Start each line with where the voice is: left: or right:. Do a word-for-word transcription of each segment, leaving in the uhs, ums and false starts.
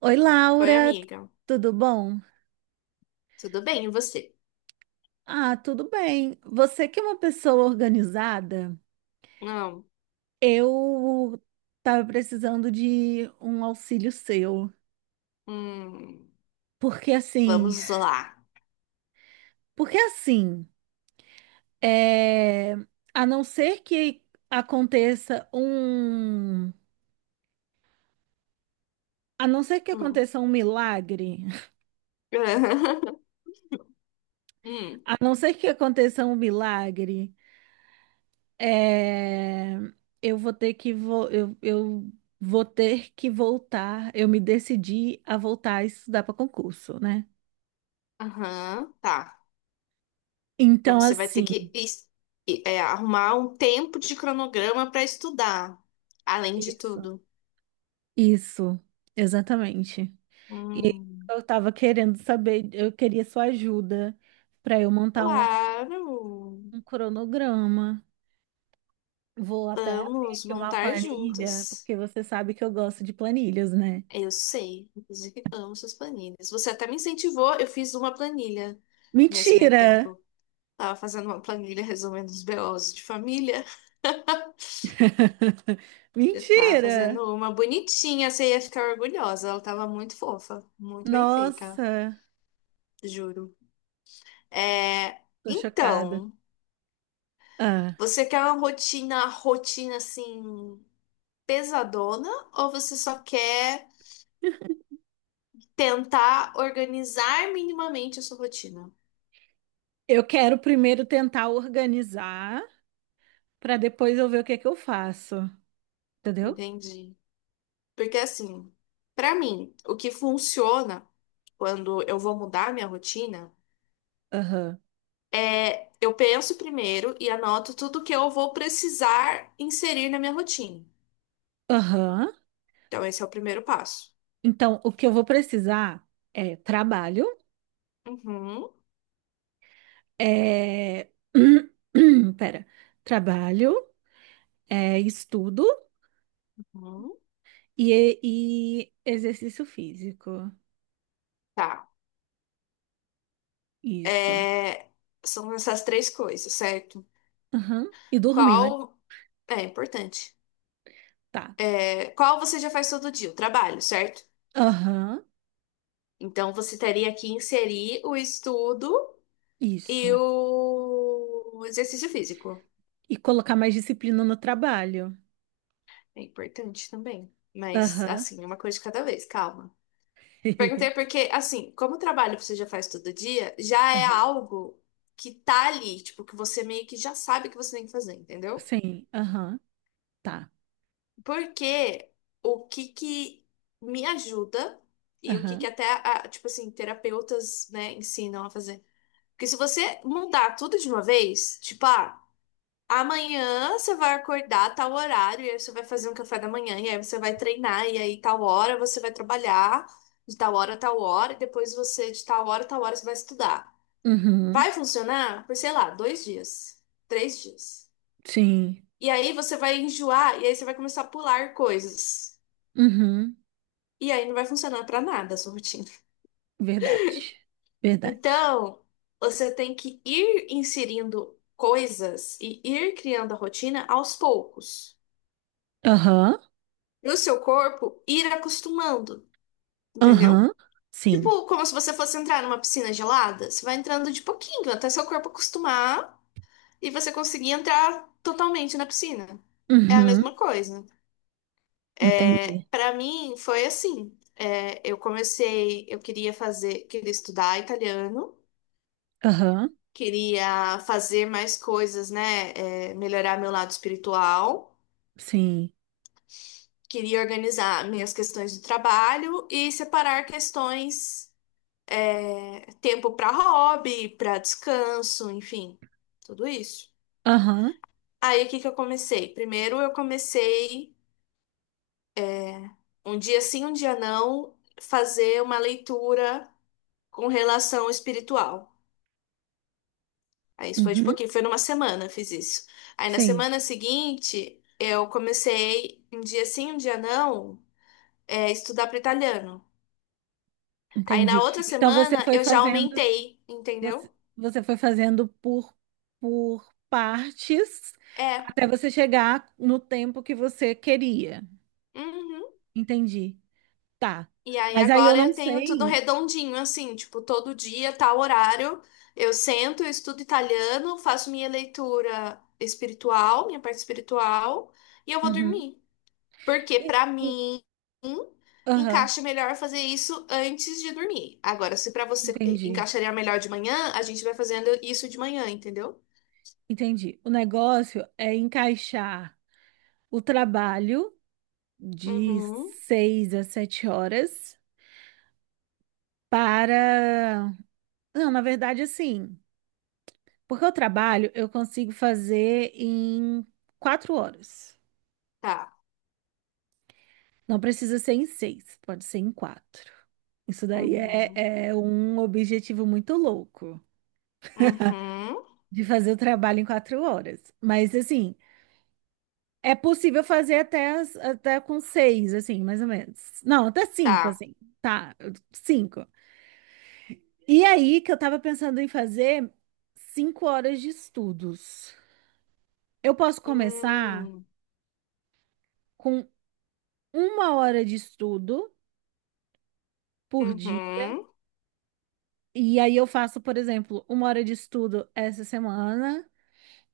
right: Oi,
left: Oi,
right: Laura, t-
left: amiga.
right: tudo bom?
left: Tudo bem, e você?
right: Ah, tudo bem. Você que é uma pessoa organizada,
left: Não.
right: eu tava precisando de um auxílio seu.
left: Hum,
right: Porque assim,
left: vamos lá.
right: porque assim, é, a não ser que aconteça um, a não ser que
left: Hum.
right: aconteça um milagre,
left: Hum.
right: a não ser que aconteça um milagre É, eu vou ter que vo- eu, eu vou ter que voltar. Eu me decidi a voltar a estudar para concurso, né?
left: Aham, tá. Então
right: Então,
left: você vai ter
right: assim,
left: que es- e- é, Arrumar um tempo de cronograma para estudar, além de
right: isso,
left: tudo.
right: isso, exatamente. E
left: Hum,
right: eu estava querendo saber, eu queria sua ajuda para eu montar um,
left: claro.
right: um cronograma. Vou até abrir
left: Vamos
right: aqui uma
left: montar
right: planilha,
left: juntas.
right: porque você sabe que eu gosto de planilhas, né?
left: Eu sei, inclusive amo suas planilhas. Você até me incentivou, eu fiz uma planilha nesse meio
right: Mentira!
left: tempo. Tava fazendo uma planilha resolvendo os B Os de família. Eu tava
right: Mentira!
left: fazendo uma bonitinha, você ia ficar orgulhosa. Ela tava muito fofa, muito bem feita,
right: Nossa!
left: juro. É,
right: Tô chocada.
left: então,
right: Ah,
left: você quer uma rotina, rotina assim, pesadona, ou você só quer tentar organizar minimamente a sua rotina?
right: eu quero primeiro tentar organizar para depois eu ver o que que eu faço, entendeu?
left: Entendi. Porque assim, pra mim, o que funciona quando eu vou mudar minha rotina.
right: Aham.
left: É, eu penso primeiro e anoto tudo que eu vou precisar inserir na minha rotina.
right: Aham.
left: Então, esse é o primeiro passo.
right: Então, o que eu vou precisar é trabalho,
left: Uhum,
right: é pera, trabalho, é estudo
left: uhum,
right: e, e exercício físico.
left: tá.
right: Isso.
left: É, são essas três coisas, certo?
right: Aham. E dormir,
left: Qual.
right: né?
left: É importante.
right: Tá.
left: É, qual você já faz todo dia? O trabalho, certo?
right: Aham.
left: Então, você teria que inserir o estudo e
right: Isso.
left: o exercício físico.
right: E colocar mais disciplina no trabalho.
left: É importante também. Mas,
right: Aham.
left: assim, uma coisa de cada vez, calma. Perguntei porque, assim, como o trabalho você já faz todo dia, já é algo que tá ali, tipo, que você meio que já sabe que você tem que fazer, entendeu?
right: Sim, aham, tá,
left: Porque o que que me ajuda e o que que
right: aham,
left: até, a- tipo assim, terapeutas, né, ensinam a fazer. Porque se você mudar tudo de uma vez, tipo, ah, amanhã você vai acordar a tal horário, e aí você vai fazer um café da manhã, e aí você vai treinar, e aí tal hora você vai trabalhar, de tal hora a tal hora, e depois você, de tal hora a tal hora, você vai estudar.
right: uhum,
left: Vai funcionar por, sei lá, dois dias, três dias.
right: sim,
left: E aí você vai enjoar, e aí você vai começar a pular coisas.
right: uhum,
left: E aí não vai funcionar pra nada a sua rotina.
right: verdade, verdade,
left: Então, você tem que ir inserindo coisas e ir criando a rotina aos poucos.
right: aham,
left: E o seu corpo ir acostumando.
right: aham,
left: Entendeu?
right: sim,
left: Tipo, como se você fosse entrar numa piscina gelada. Você vai entrando de pouquinho, até seu corpo acostumar e você conseguir entrar totalmente na piscina. É a
right: uhum,
left: mesma coisa. É,
right: entendi,
left: para mim, foi assim. É, eu comecei, eu queria fazer, queria estudar italiano,
right: aham,
left: queria fazer mais coisas, né? É, melhorar meu lado espiritual,
right: sim,
left: queria organizar minhas questões do trabalho e separar questões. Tempo para hobby, para descanso, enfim, tudo isso.
right: aham,
left: Aí o que que eu comecei? Primeiro eu comecei um dia sim, um dia não, fazer uma leitura com relação espiritual. Aí isso foi de
right: uhum,
left: pouquinho, foi numa semana eu fiz isso. Aí na
right: sim,
left: semana seguinte eu comecei um dia sim, um dia não, é, estudar para italiano. Aí na
right: entendi.
left: outra
right: Então você
left: semana
right: foi
left: eu já
right: fazendo,
left: aumentei,
right: você,
left: entendeu?
right: você foi fazendo por, por partes
left: É.
right: até você chegar no tempo que você queria,
left: Uhum.
right: entendi, tá.
left: E aí
right: Mas aí eu
left: agora
right: não
left: eu tenho tudo
right: sei,
left: redondinho, assim, tipo, todo dia, tal horário, eu sento, eu estudo italiano, faço minha leitura espiritual, minha parte espiritual, e eu vou
right: uhum.
left: dormir. Porque
right: E-
left: pra
right: E
left: mim
right: Aham,
left: encaixa melhor fazer isso antes de dormir. Agora, se pra você eh,
right: entendi,
left: encaixaria melhor de manhã, a gente vai fazendo isso de manhã, entendeu?
right: entendi. O negócio é encaixar o trabalho de
left: Uhum,
right: seis a sete horas para. Não, na verdade, assim, porque o trabalho eu consigo fazer em quatro horas.
left: tá.
right: Não precisa ser em seis, pode ser em quatro. Isso daí
left: Uhum,
right: é, é um objetivo muito louco
left: uhum,
right: de fazer o trabalho em quatro horas. Mas assim. É possível fazer até, as- até com seis, assim, mais ou menos. Não, até cinco,
left: tá.
right: assim. Tá, cinco. E aí que eu tava pensando em fazer cinco horas de estudos. Eu posso começar
left: Hum,
right: com uma hora de estudo por dia.
left: uhum.
right: E aí eu faço, por exemplo, uma hora de estudo essa semana.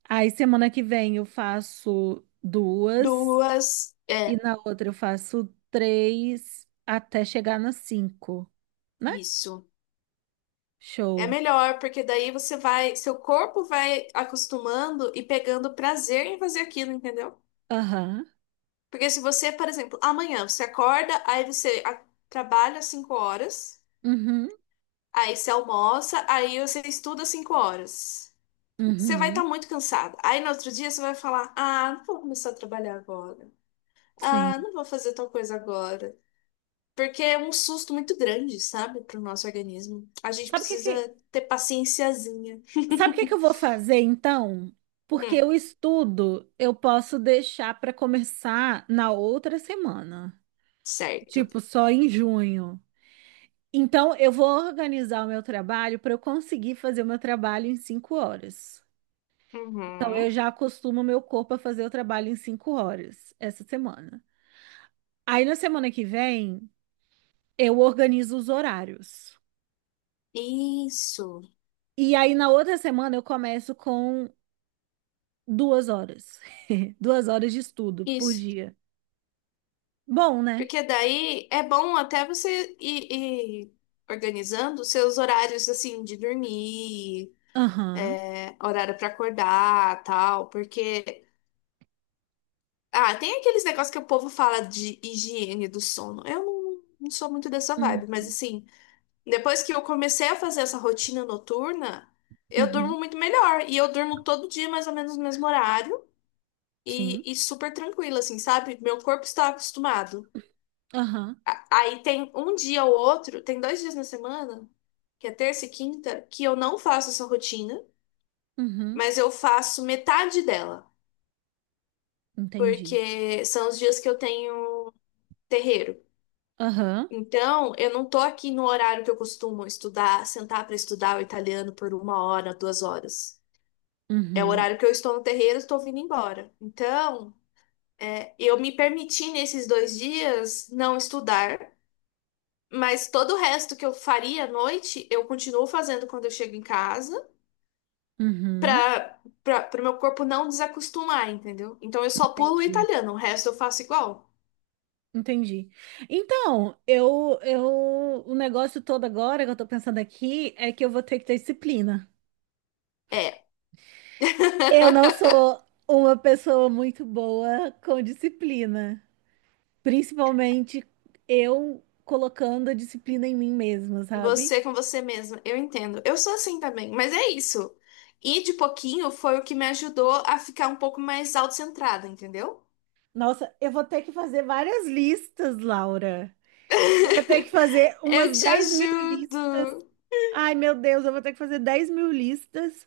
right: Aí semana que vem eu faço duas.
left: Duas.
right: E
left: É,
right: na outra eu faço três até chegar nas cinco, né?
left: isso. É
right: Show.
left: melhor, porque daí você vai, seu corpo vai acostumando e pegando prazer em fazer aquilo, entendeu?
right: Aham.
left: Porque se você, por exemplo, amanhã você acorda, aí você a- trabalha cinco horas,
right: Uhum.
left: aí você almoça, aí você estuda cinco horas. Você vai estar
right: Uhum.
left: muito cansada. Aí no outro dia você vai falar: "Ah, não vou começar a trabalhar agora. Ah,
right: Sim.
left: não vou fazer tal coisa agora." Porque é um susto muito grande, sabe, para o nosso organismo. A gente
right: Sabe o que que,
left: precisa ter paciênciazinha.
right: sabe o que que eu vou fazer então? Porque o estudo eu posso deixar para começar na outra semana,
left: Certo.
right: tipo só em junho. Então eu vou organizar o meu trabalho para eu conseguir fazer o meu trabalho em cinco horas. Então
left: Uhum.
right: eu já acostumo o meu corpo a fazer o trabalho em cinco horas essa semana. Aí na semana que vem eu organizo os horários.
left: Isso,
right: E aí, na outra semana, eu começo com duas horas. Duas horas de estudo por
left: isso.
right: dia. Bom, né?
left: Porque daí é bom até você ir, ir organizando os seus horários assim de dormir,
right: Aham.
left: é, horário para acordar, tal, porque ah, tem aqueles negócios que o povo fala de higiene do sono. Eu não, não sou muito dessa
right: Hum.
left: vibe, mas assim, depois que eu comecei a fazer essa rotina noturna, eu
right: Uhum.
left: durmo muito melhor e eu durmo todo dia mais ou menos no mesmo horário.
right: Sim.
left: e, e super tranquila, assim, sabe? Meu corpo está acostumado.
right: Aham.
left: A- Aí tem um dia ou outro, tem dois dias na semana, que é terça e quinta, que eu não faço essa rotina,
right: Uhum.
left: mas eu faço metade dela,
right: Entendi.
left: porque são os dias que eu tenho terreiro.
right: Aham.
left: Então, eu não tô aqui no horário que eu costumo estudar, sentar para estudar o italiano por uma hora, duas horas. É o
right: Uhum.
left: horário que eu estou no terreiro, estou vindo embora. Então, é, eu me permiti nesses dois dias não estudar. Mas todo o resto que eu faria à noite, eu continuo fazendo quando eu chego em casa,
right: Uhum.
left: pra, pra, pro meu corpo não desacostumar, entendeu? Então eu só pulo o
right: Entendi.
left: italiano, o resto eu faço igual.
right: Entendi. Então, eu, eu, o negócio todo agora que eu tô pensando aqui é que eu vou ter que ter disciplina.
left: É.
right: Eu não sou uma pessoa muito boa com disciplina, principalmente eu colocando a disciplina em mim mesma, sabe?
left: Você com você mesma, eu entendo. Eu sou assim também, mas é isso. E de pouquinho foi o que me ajudou a ficar um pouco mais autocentrada, entendeu?
right: Nossa, eu vou ter que fazer várias listas, Laura. Eu vou ter que fazer
left: Eu
right: umas
left: te
right: dez mil listas.
left: ajudo.
right: Ai, meu Deus, eu vou ter que fazer dez mil listas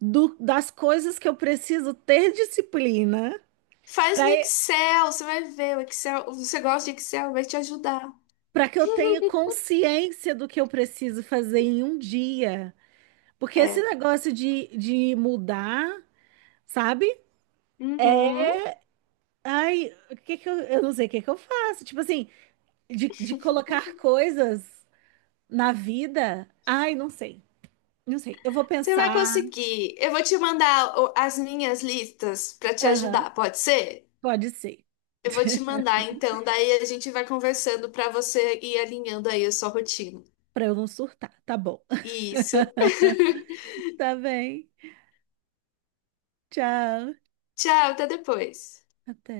right: do- das coisas que eu preciso ter disciplina
left: Faz
right: para
left: no Excel, você vai ver. O Excel, você gosta de Excel, vai te ajudar.
right: para que eu tenha consciência do que eu preciso fazer em um dia. Porque esse
left: É.
right: negócio de, de mudar, sabe? É,
left: Uhum.
right: Ai, o que que eu, eu não sei o que que eu faço. Tipo assim, de, de colocar coisas na vida. Ai, não sei. Não sei, eu vou
left: Você vai
right: pensar.
left: conseguir. Eu vou te mandar o- as minhas listas para te
right: Aham,
left: ajudar, pode ser?
right: pode ser.
left: Eu vou te mandar então, daí a gente vai conversando para você ir alinhando aí a sua rotina.
right: Pra eu não surtar. Tá bom.
left: Isso.
right: Tá bem. Tchau.
left: Tchau, até depois.
right: Até.